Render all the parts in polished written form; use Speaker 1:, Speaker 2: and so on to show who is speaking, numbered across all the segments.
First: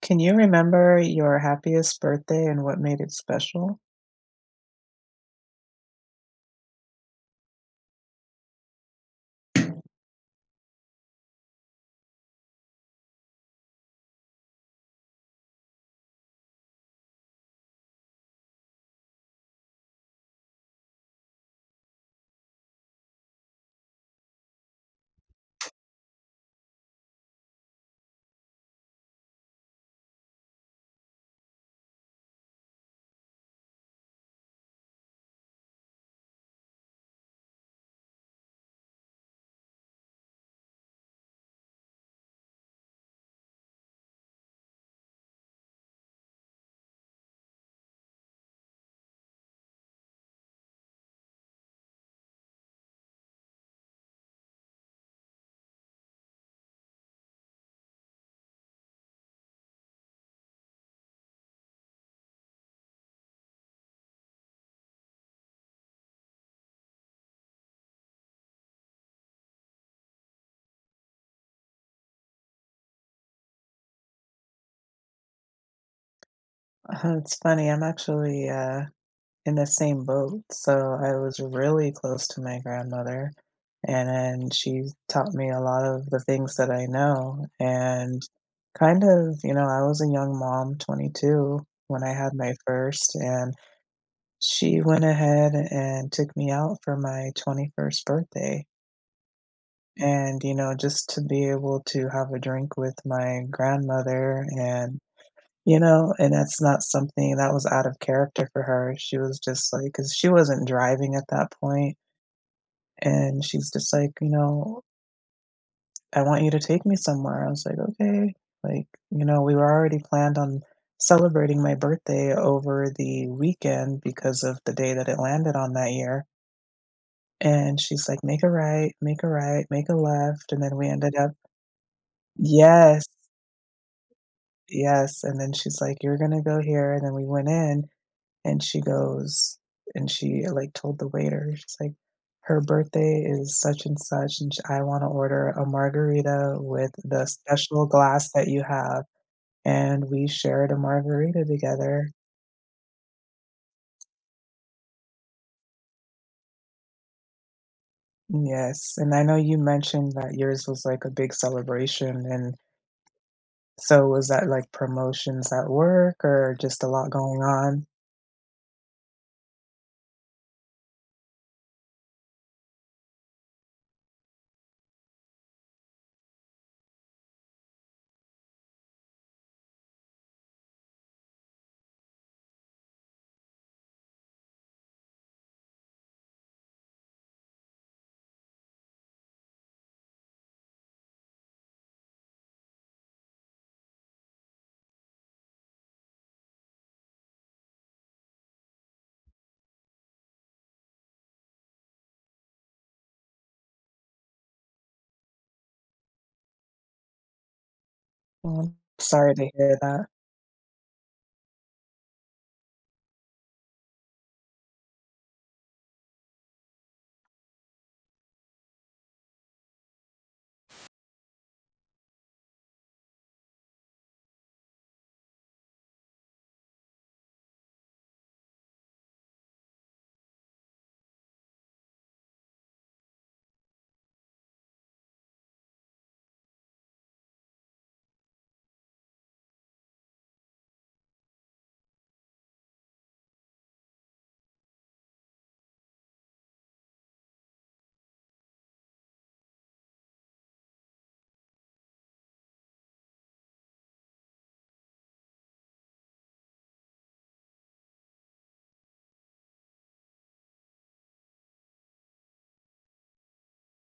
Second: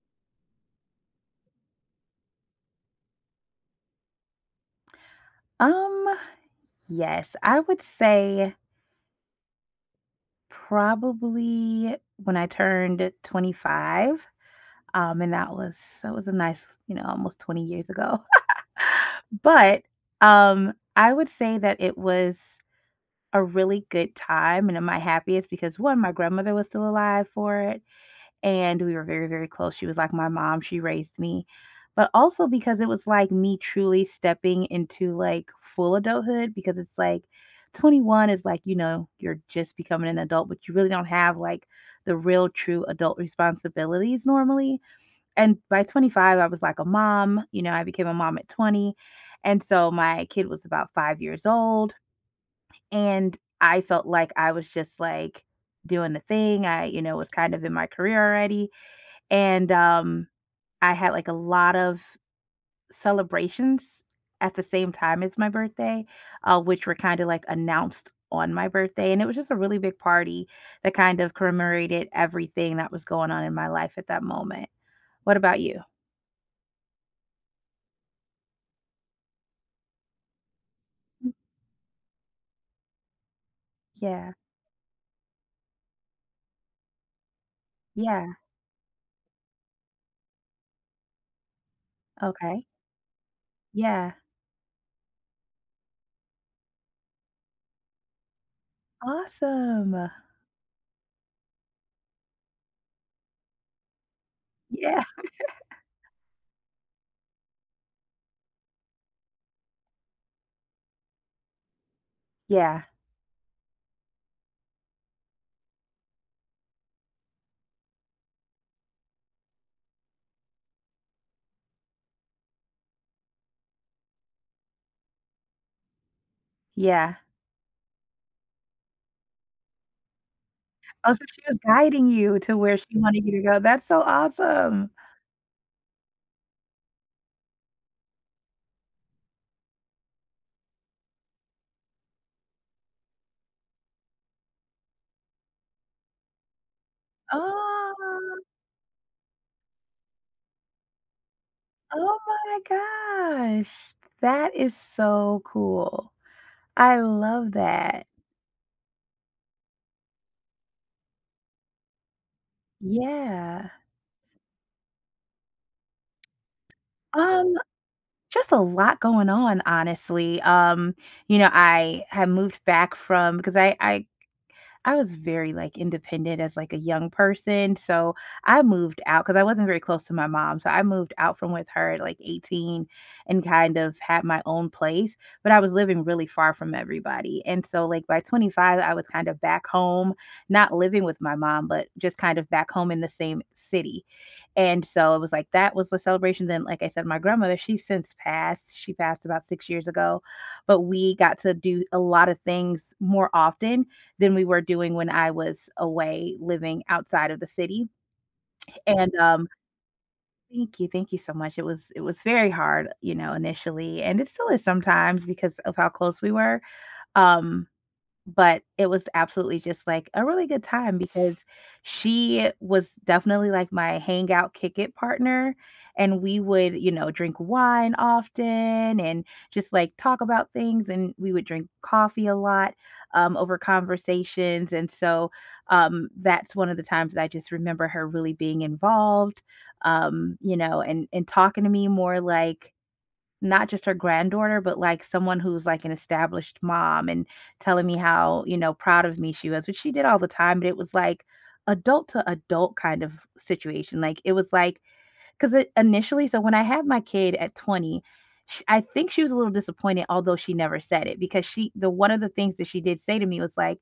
Speaker 1: Can you remember your happiest birthday and what made it special?
Speaker 2: Um, yes, I would say probably when I turned 25. And that was a nice, almost 20 years ago. But I would say that it was a really good time and my happiest because one, my grandmother was still alive for it. And we were very, very close. She was like my mom, she raised me. But also because it was like me truly stepping into like full adulthood because it's like 21 is like, you're just becoming an adult, but you really don't have like the real true adult responsibilities normally. And by 25, I was like a mom, I became a mom at 20. And so my kid was about five years old. And I felt like I was just like doing the thing. I was kind of in my career already and, I had, like, a lot of celebrations at the same time as my birthday, which were kinda, like, announced on my birthday, and it was just a really big party that kind of commemorated everything that was going on in my life at that moment. What about you?
Speaker 1: It's funny, I'm actually, in the same boat, so I
Speaker 2: Mm,
Speaker 1: was really close to my grandmother, and
Speaker 2: yeah.
Speaker 1: then she taught me a lot of the things that I know, and
Speaker 2: Yeah.
Speaker 1: kind of, you know, I was a young mom, 22, when I had my
Speaker 2: Okay.
Speaker 1: first, and
Speaker 2: Yeah.
Speaker 1: she went ahead and took me out for my 21st birthday.
Speaker 2: Awesome.
Speaker 1: And, you know, just to be able to have a drink with my grandmother and
Speaker 2: Yeah.
Speaker 1: you know, and that's not something that was out of character for her. She was just like, because she wasn't driving at that point,
Speaker 2: Yeah.
Speaker 1: and she's just like, "You know, I want you to take me somewhere." I was like, "Okay." Like, you know, we were already planned on celebrating my birthday over the weekend because of the day that it landed on that year,
Speaker 2: Yeah.
Speaker 1: and she's like, "Make a right, make a right, make a left," and then we
Speaker 2: Oh,
Speaker 1: ended
Speaker 2: so
Speaker 1: up.
Speaker 2: she was guiding you to where she
Speaker 1: Yes.
Speaker 2: wanted you to go. That's so awesome.
Speaker 1: Yes, and then she's like, "You're gonna go here," and then we went in, and she goes and she, like, told the waiter, she's like, "Her birthday is such and such, and sh I wanna order a margarita with the special glass
Speaker 2: Oh.
Speaker 1: that you have," and we shared a margarita together.
Speaker 2: Oh my gosh. That is so cool. I love that.
Speaker 1: Yes, and I know you mentioned that yours was, like, a big celebration, and
Speaker 2: Yeah.
Speaker 1: so was that, like, promotions at work or just a lot going
Speaker 2: Um,
Speaker 1: on?
Speaker 2: just a lot going on, honestly. You know, I have moved back from because I was very, like, independent as, like, a young person, so I moved out because I wasn't very close to my mom, so I moved out from with her at, like, 18 and kind of had my own place, but I was living really far from everybody, and so, like, by 25, I was kind of back home, not living with my mom, but just kind of back home in the same city, and so it was like that was the celebration, then, like I said, my grandmother, she's since passed, she passed about 6 years ago, but we got to do a lot of things more often, than we were doing when I was away living outside of the city,
Speaker 1: Well,
Speaker 2: and,
Speaker 1: sorry to hear that.
Speaker 2: thank you, thank you so much. It was very hard, you know, initially, and it still is sometimes because of how close we were, um, but it was absolutely just, like, a really good time because she was definitely, like, my hangout, kick it partner, and we would, you know, drink wine often and just, like, talk about things, and we would drink coffee a lot, over conversations, and so, that's one of the times that I just remember her really being involved, you know, and talking to me more like not just her granddaughter, but, like, someone who's, like, an established mom and telling me how, you know, proud of me she was, which she did all the time, but it was, like, adult to adult kind of situation, like, it was, like because initially so when I had my kid at 20, sh I think she was a little disappointed, although she never said it because she the one of the things that she did say to me was, like,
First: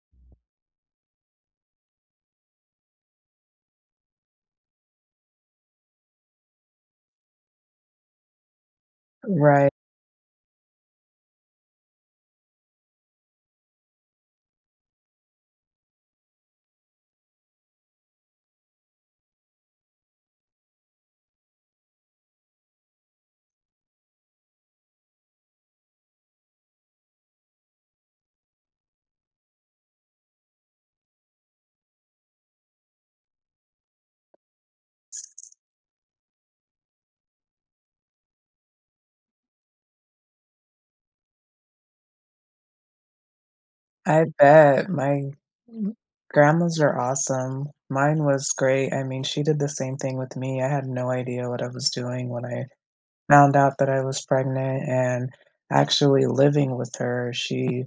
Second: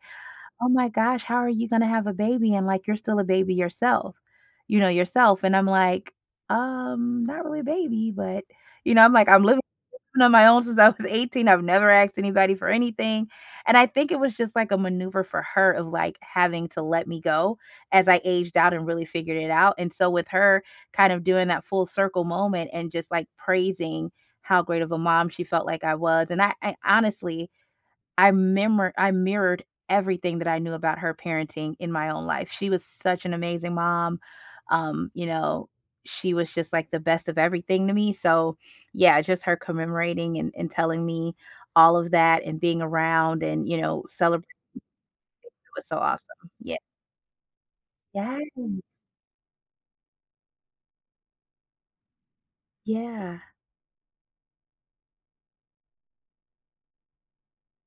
Speaker 2: "Oh my gosh, how are you gonna have a baby and, like, you're still a baby yourself, you know, yourself?" And I'm, like, " not really a baby, but" you know, I'm, like, "I'm living
Speaker 1: Right.
Speaker 2: lived on my own since I was 18. I've never asked anybody for anything. And I think it was just like a maneuver for her of like having to let me go as I aged out and really figured it out. And so with her kind of doing that full circle moment and just like praising how great of a mom she felt like I was. And I honestly I mirrored everything that I knew about her parenting in my own life. She was such an amazing mom. You know, she was just like the best of everything to me. So, yeah, just her commemorating and telling me all of that and being around and, you know,
Speaker 1: I
Speaker 2: celebrating
Speaker 1: bet. My
Speaker 2: was so awesome. Yeah.
Speaker 1: grandmas are awesome. Mine
Speaker 2: Yeah.
Speaker 1: was great. I mean, she did the same thing with me. I had no idea what I was doing when I
Speaker 2: Yeah.
Speaker 1: found out that I was pregnant and actually living with her. She,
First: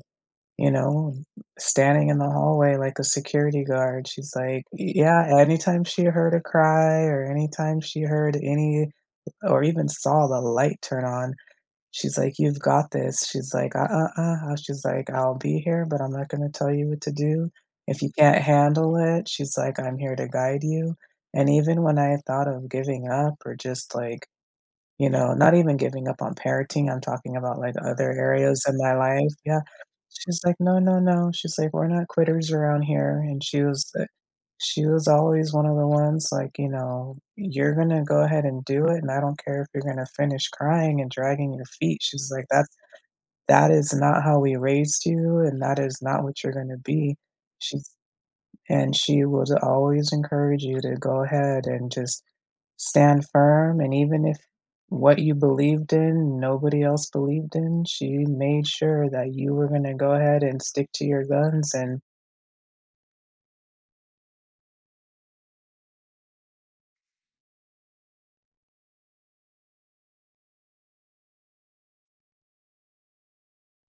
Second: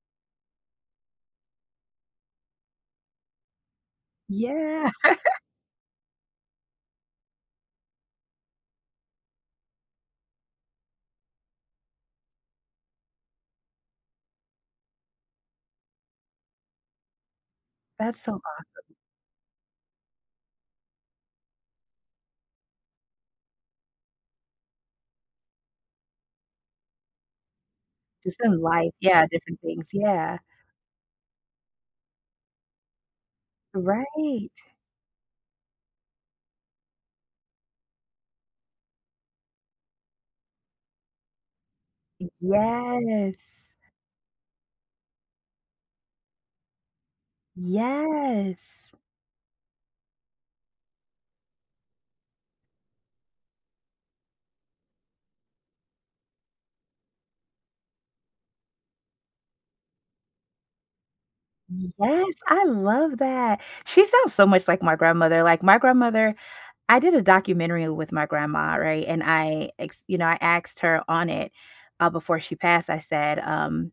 Speaker 1: you know, standing in the hallway like a security guard, she's like,
Speaker 2: Yeah.
Speaker 1: yeah, anytime she heard a cry or anytime she heard any or even saw the light turn on. She's like, "You've got this." She's like, "I'll be here, but I'm not gonna tell you what to do. If you
Speaker 2: That's so
Speaker 1: can't
Speaker 2: aw
Speaker 1: handle it," she's like, "I'm here to guide you." And even when I thought of giving up or just, like, you know, not even giving up on parenting, I'm talking about, like, other
Speaker 2: Just in
Speaker 1: areas of
Speaker 2: life.
Speaker 1: my
Speaker 2: Yeah,
Speaker 1: life,
Speaker 2: different
Speaker 1: yeah.
Speaker 2: things. Yeah.
Speaker 1: She's like, "No, no, no," she's like, "We're not quitters around here," and
Speaker 2: Right.
Speaker 1: she was always one of the ones, like, you know, "You're gonna go ahead and do it, and I don't care if you're gonna finish crying and dragging your feet," she's like, that
Speaker 2: Yes.
Speaker 1: is not how we raised you, and that is not what you're gonna be," she's
Speaker 2: Yes.
Speaker 1: and she would always encourage you to go ahead and just stand firm. And even if what you believed in, nobody else believed in, she made sure that you were going to go ahead and stick to your guns. And
Speaker 2: Yes, I love that. She sounds so much like my grandmother. Like my grandmother, I did a documentary with my grandma, right? And I you know, I asked her on it before she passed. I said,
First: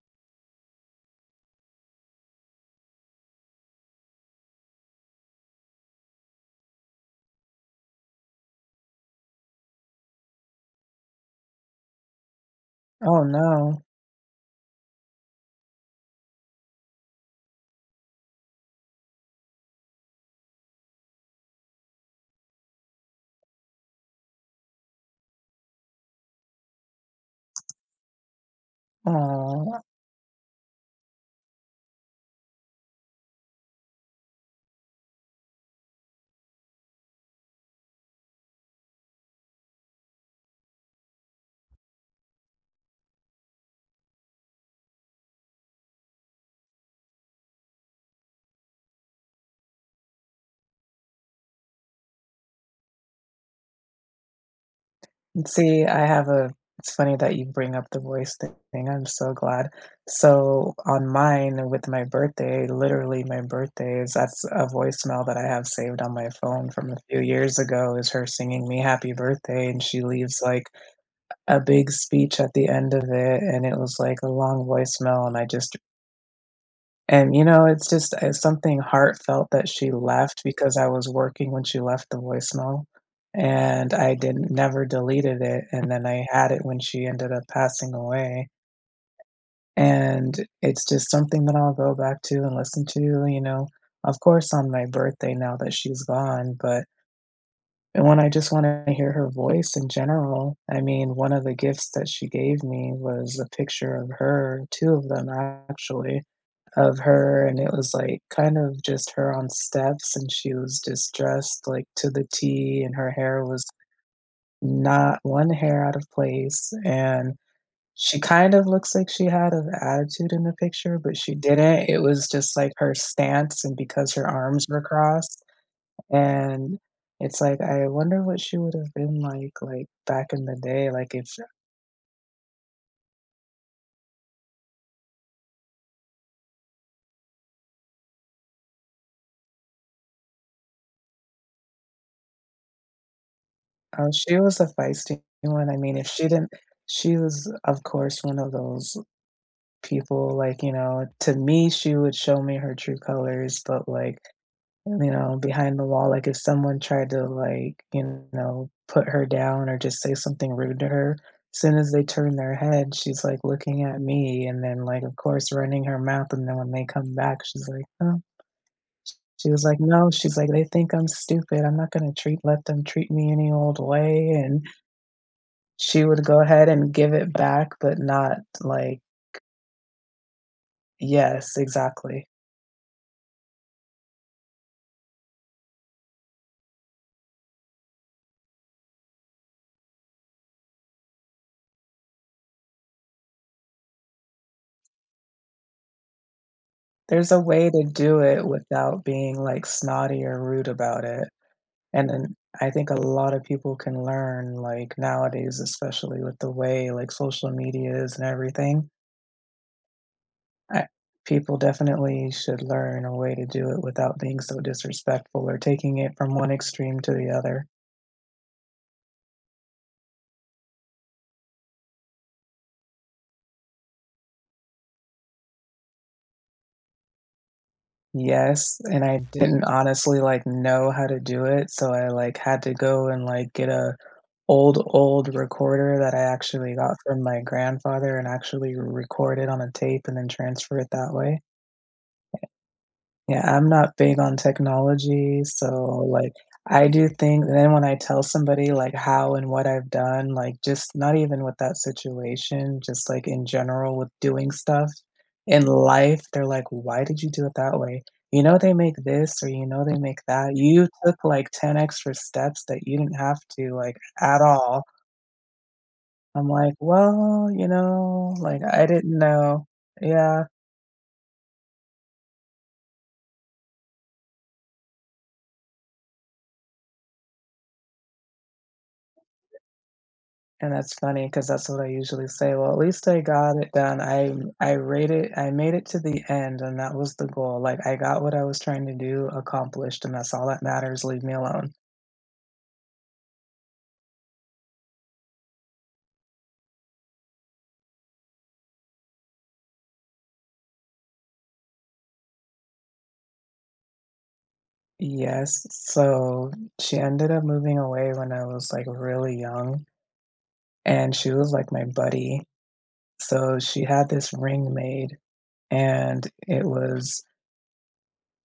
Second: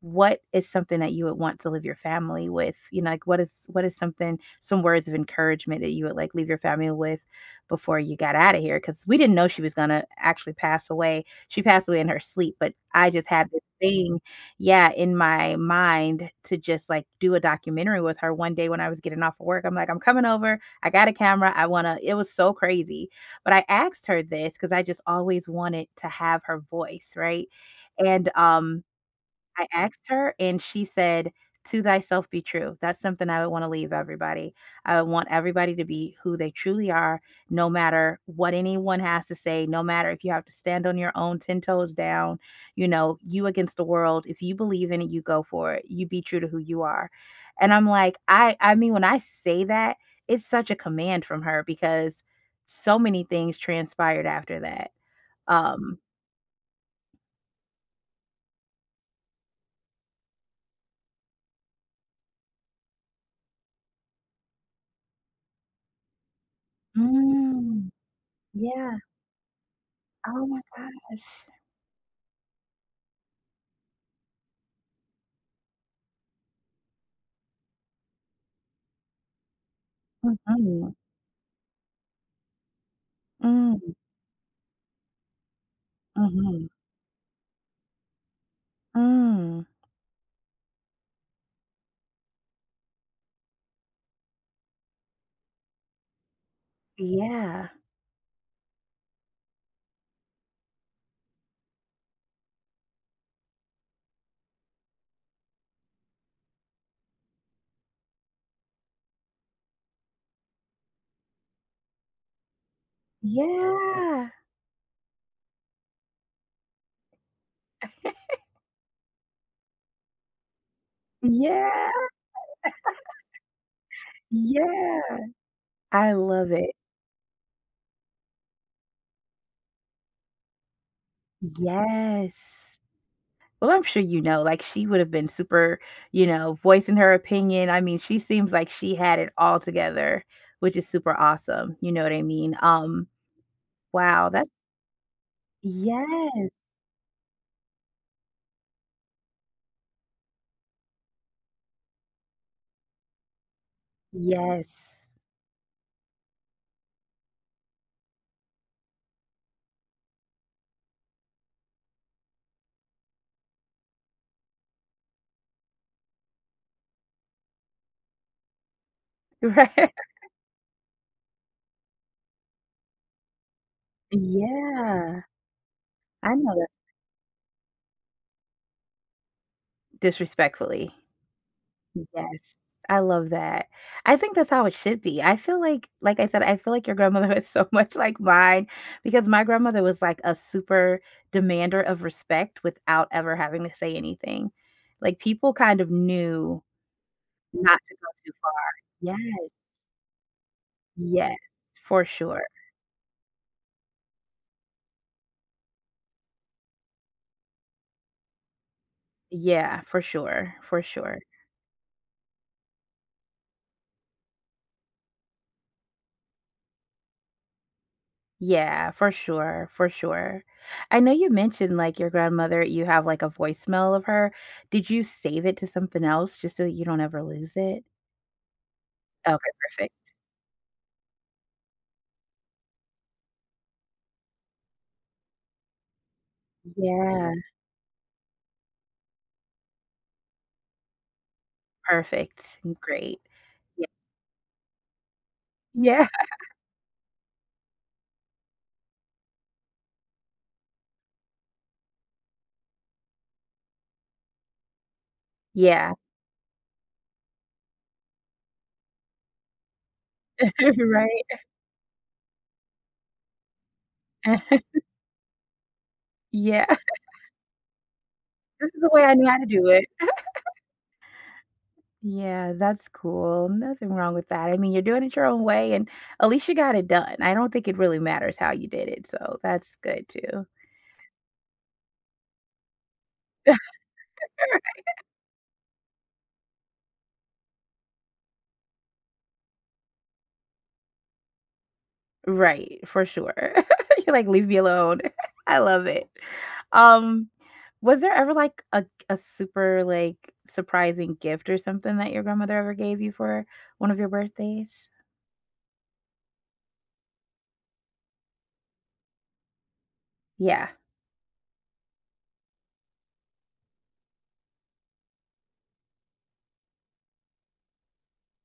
Speaker 2: what is something that you would want to leave your family with? You know, like what is something some words of encouragement that you would like leave your family with before you got out of here? Because we didn't know she was gonna actually pass away. She passed away in her sleep, but I
Speaker 1: oh
Speaker 2: just had this
Speaker 1: no,
Speaker 2: thing, yeah, in my mind to just like do a documentary with her one day when I was getting off of work. I'm like, I'm coming over. I got a camera. I wanna. It was so crazy, but I asked her this because I just always wanted to have her voice, right? And I
Speaker 1: oh,
Speaker 2: asked her, and she said, "To thyself be true." That's something I would wanna leave everybody. I would want everybody to be who they truly are, no matter what anyone has to say, no matter if you have to stand on your own 10 toes down, you know, you against the world. If you believe in it, you go for it. You be true to who you are. And I'm like, I mean, when I say that, it's such a command from her because so many things transpired after that.
Speaker 1: see,
Speaker 2: Um
Speaker 1: I have a it's funny that you bring up the voice thing, I'm so glad. So, on mine with my birthday, literally my birthday is that's a voicemail that I have saved on my phone from a few years
Speaker 2: Mm.
Speaker 1: ago is her singing me
Speaker 2: Yeah.
Speaker 1: happy birthday, and she leaves,
Speaker 2: Oh my
Speaker 1: like,
Speaker 2: gosh.
Speaker 1: a big speech at the end of it, and it was, like, a long voicemail, and I just and, you know, it's just it's something heartfelt that she left because I
Speaker 2: Mhm.
Speaker 1: was working when she left the voicemail,
Speaker 2: Mm,
Speaker 1: and I didn't never deleted it, and then I had it
Speaker 2: mhm.
Speaker 1: when she ended up passing away,
Speaker 2: Mm.
Speaker 1: and it's just something that I'll go back to and listen to, you know, of course, on my birthday now that she's gone, but
Speaker 2: Yeah.
Speaker 1: and when I just wanna hear her voice in general. I mean, one of the gifts that she gave me was a picture of her, two of them actually of her, and it was, like, kind of just her on steps, and she was just dressed, like, to the T, and her hair was
Speaker 2: Yeah.
Speaker 1: not one hair out of place, and she kind of looks like she had an attitude in the picture, but she didn't.
Speaker 2: Yeah.
Speaker 1: It was just, like, her stance and because her arms were
Speaker 2: Yeah.
Speaker 1: crossed,
Speaker 2: I love it.
Speaker 1: and it's like, I wonder what she would've been like, back in the day, like, if
Speaker 2: Yes. Well, I'm sure you know, like, she would have been super, you know, voicing her opinion. I mean, she seems like she had it all together, which is super awesome. You know what I mean?
Speaker 1: oh,
Speaker 2: Wow,
Speaker 1: she
Speaker 2: that's
Speaker 1: was a feisty one. I mean, if she
Speaker 2: yes.
Speaker 1: didn't she was, of course, one of those people, like, you know to me, she would show me her true colors, but, like,
Speaker 2: Yes.
Speaker 1: you know, behind the wall, like, if someone tried to, like, you know, put her down or just say something rude to her, soon as they turn their head, she's, like, looking at me and then, like, of course, running her mouth, and then when they come back, she's like, "Oh," she was like,
Speaker 2: Right.
Speaker 1: "No," she's like, "They think I'm stupid, I'm not gonna treat let them treat me any old way," and
Speaker 2: Yeah.
Speaker 1: she would
Speaker 2: I
Speaker 1: go
Speaker 2: know that
Speaker 1: ahead and give it back, but not like
Speaker 2: disrespectfully.
Speaker 1: yes, exactly.
Speaker 2: Yes, I love that. I think that's how it should be. I feel like I said, I feel like your grandmother was so much like mine because my grandmother was like a super demander of respect without ever having to say anything. Like people kind of knew
Speaker 1: There's a way
Speaker 2: not
Speaker 1: to
Speaker 2: to go
Speaker 1: do
Speaker 2: too
Speaker 1: it
Speaker 2: far.
Speaker 1: without being,
Speaker 2: Yes.
Speaker 1: like, snotty or rude about it,
Speaker 2: Yes, for
Speaker 1: and then
Speaker 2: sure.
Speaker 1: I think a lot of people can learn, like, nowadays, especially with the way, like, social media is and everything.
Speaker 2: Yeah, for sure, for
Speaker 1: I
Speaker 2: sure.
Speaker 1: people definitely should learn a way to do it without being so disrespectful or taking it from one extreme to the other.
Speaker 2: Yeah, for sure, for sure. I know you mentioned, like, your grandmother, you have, like, a voicemail of her. Did you save it to something else just so that you don't ever lose it?
Speaker 1: Yes, and I
Speaker 2: Okay,
Speaker 1: didn't
Speaker 2: perfect.
Speaker 1: honestly, like, know how to do it, so I, like, had to go and, like, get a old, old recorder that I actually got from
Speaker 2: Yeah,
Speaker 1: my grandfather and actually recorded on a tape and then transfer it that way.
Speaker 2: perfect, great.
Speaker 1: Yeah, I'm not big on technology, so,
Speaker 2: Yeah,
Speaker 1: like, I do think then when I tell somebody, like, how and what I've done, like, just not even with that situation, just, like, in general with doing stuff in
Speaker 2: yeah, yeah,
Speaker 1: life, they're like, "Why did you do it that way? You know they make this or you know they make that. You took,
Speaker 2: right?
Speaker 1: like, 10 extra steps that you didn't have to, like, at all." I'm
Speaker 2: Yeah,
Speaker 1: like, "Well, you know, like,
Speaker 2: this is
Speaker 1: I
Speaker 2: the way I
Speaker 1: didn't
Speaker 2: knew how to
Speaker 1: know."
Speaker 2: do it.
Speaker 1: Yeah.
Speaker 2: Yeah, that's cool, nothing wrong with that. I mean, you're doing it your own way, and at least you got it done. I don't think it really matters how you did it, so that's good too.
Speaker 1: And that's funny because that's what I usually say. Well, at least I got it done. I rate it. I made it to the end, and that was the goal. Like I got what I was trying to do accomplished, and that's all that matters. Leave me alone.
Speaker 2: Right, for sure. You're like, "Leave me alone." I love it. Um, was there ever, like, a super, like, surprising gift or something that your grandmother ever gave you for one of your birthdays?
Speaker 1: Yes. So she ended up moving away when I was like really young,
Speaker 2: Yeah,
Speaker 1: and she was like my buddy. So she had this ring made, and it was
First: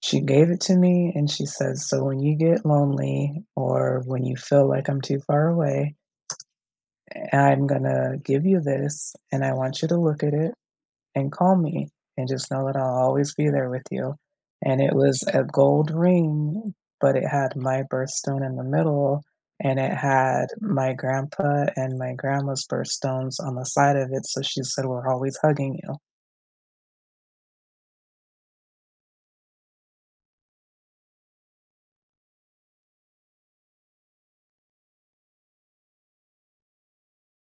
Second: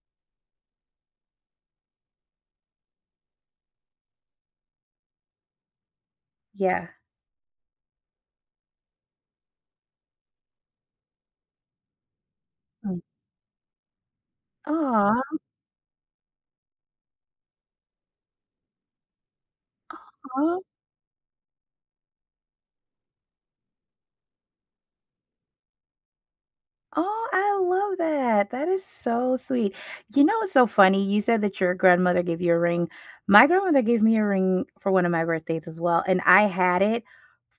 Speaker 1: she gave it to me, and she says, "So when you get lonely, or when you feel like I'm too far away.
Speaker 2: yeah.
Speaker 1: And I'm gonna give you this and I want you to look at it and call me and just know that I'll
Speaker 2: Oh.
Speaker 1: always be there with you." And it was a gold ring, but it had my birthstone in the middle and it had my grandpa and my grandma's birthstones on the side of it. So she said, "We're always hugging you."
Speaker 2: Oh, I love that. That is so sweet. You know what's so funny? You said that your grandmother gave you a ring. My grandmother gave me a ring for one of my birthdays as well, and I had it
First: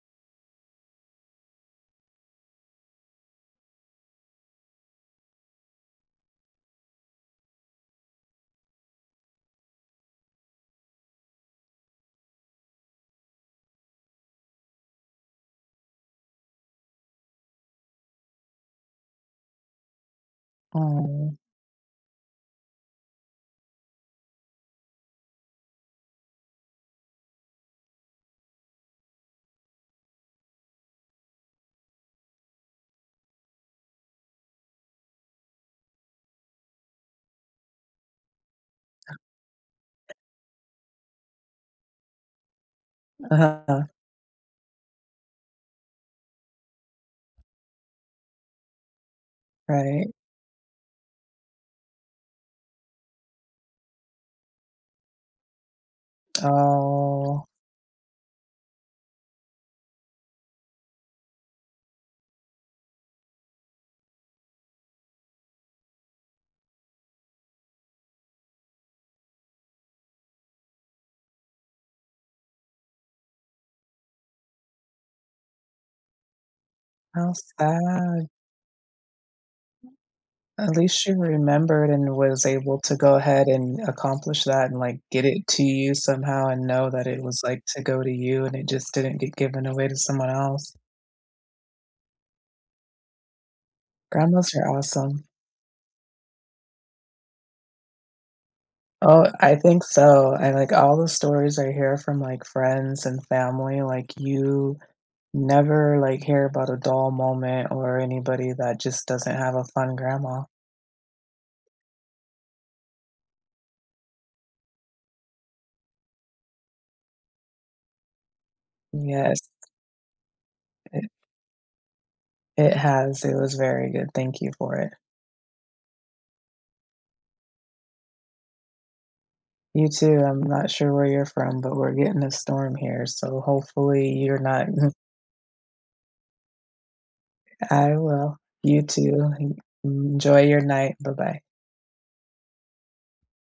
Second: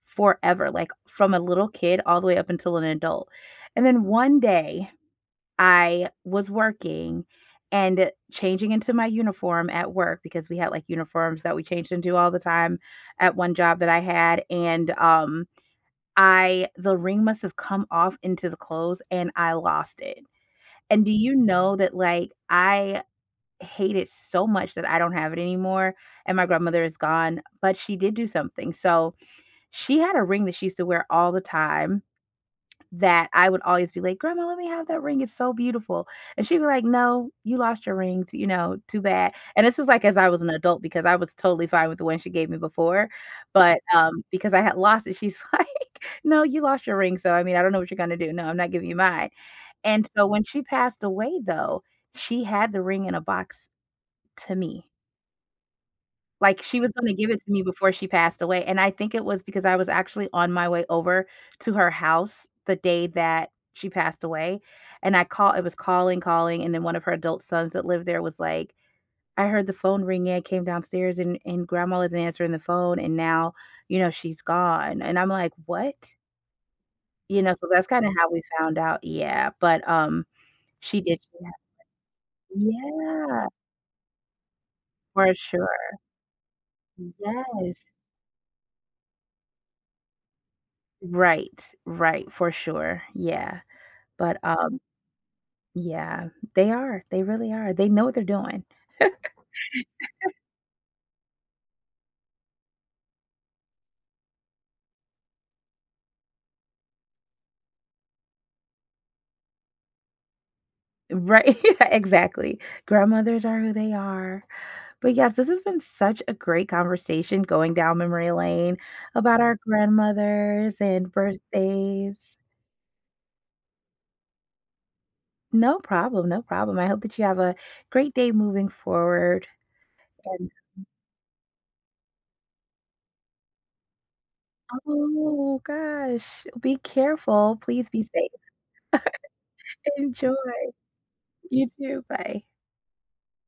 Speaker 2: forever, like from a little kid all the way up until an adult. And then one day I was working and changing into my uniform at work because we had like uniforms that we changed into all the time at one job that I had. And I the ring must have come off into the clothes and I lost it. And do you
Speaker 1: Oh,
Speaker 2: know that, like, I hate it so much that I don't have it anymore, and my grandmother is gone, but she did do something. So, she had a ring that she used to wear all the time that I would always be like, "Grandma, let me have that ring, it's so beautiful," and she'd be like, "No, you lost your ring, t you know, too bad," and this is, like, as I was an adult because I was totally fine with the one she gave me before, but, because I had lost it, she's like, "No, you lost your ring, so, I mean, I don't know what you're gonna do, no, I'm not giving you mine," and
Speaker 1: right.
Speaker 2: so when she passed away, though, she had the ring in a box to me. Like, she was gonna give it
Speaker 1: Oh,
Speaker 2: to me before she passed away, and I think it was because I was actually on my way over to her house the day that she passed away, and I call it was calling, calling, and then one of her adult sons that lived there was like, "I heard the phone ringing, I came downstairs and grandma wasn't answering the phone, and now, you know, she's gone," and I'm like, "What?"
Speaker 1: how
Speaker 2: You know, so that's kinda
Speaker 1: sad.
Speaker 2: how we found out yeah, but,
Speaker 1: At least she
Speaker 2: she
Speaker 1: remembered and was able to go
Speaker 2: yeah,
Speaker 1: ahead and accomplish that and, like, get
Speaker 2: for
Speaker 1: it to
Speaker 2: sure.
Speaker 1: you somehow and know that it was, like, to
Speaker 2: Yes.
Speaker 1: go to you and it just didn't get given away to someone else.
Speaker 2: Right, right, for sure, yeah. But,
Speaker 1: Grandmas are awesome.
Speaker 2: yeah, they are, they really are, they know what they're doing.
Speaker 1: Oh, I think so, and, like, all the stories I hear from, like, friends and family, like, you never, like, hear about a dull moment or anybody that just doesn't have a fun grandma.
Speaker 2: Right, exactly. Grandmothers are who they are. But, yes, this has been such a great conversation going down memory lane
Speaker 1: Yes,
Speaker 2: about our grandmothers
Speaker 1: it
Speaker 2: and birthdays.
Speaker 1: it has, it was very good, thank you for it.
Speaker 2: No problem, no problem. I hope that you have a great day moving forward
Speaker 1: You too. I'm
Speaker 2: and
Speaker 1: not sure where you're from, but we're getting a storm here, so hopefully you're not
Speaker 2: oh gosh, be careful, please
Speaker 1: I
Speaker 2: be safe,
Speaker 1: will. You too.
Speaker 2: enjoy.
Speaker 1: Enjoy your night. Bye-bye.
Speaker 2: You too, bye.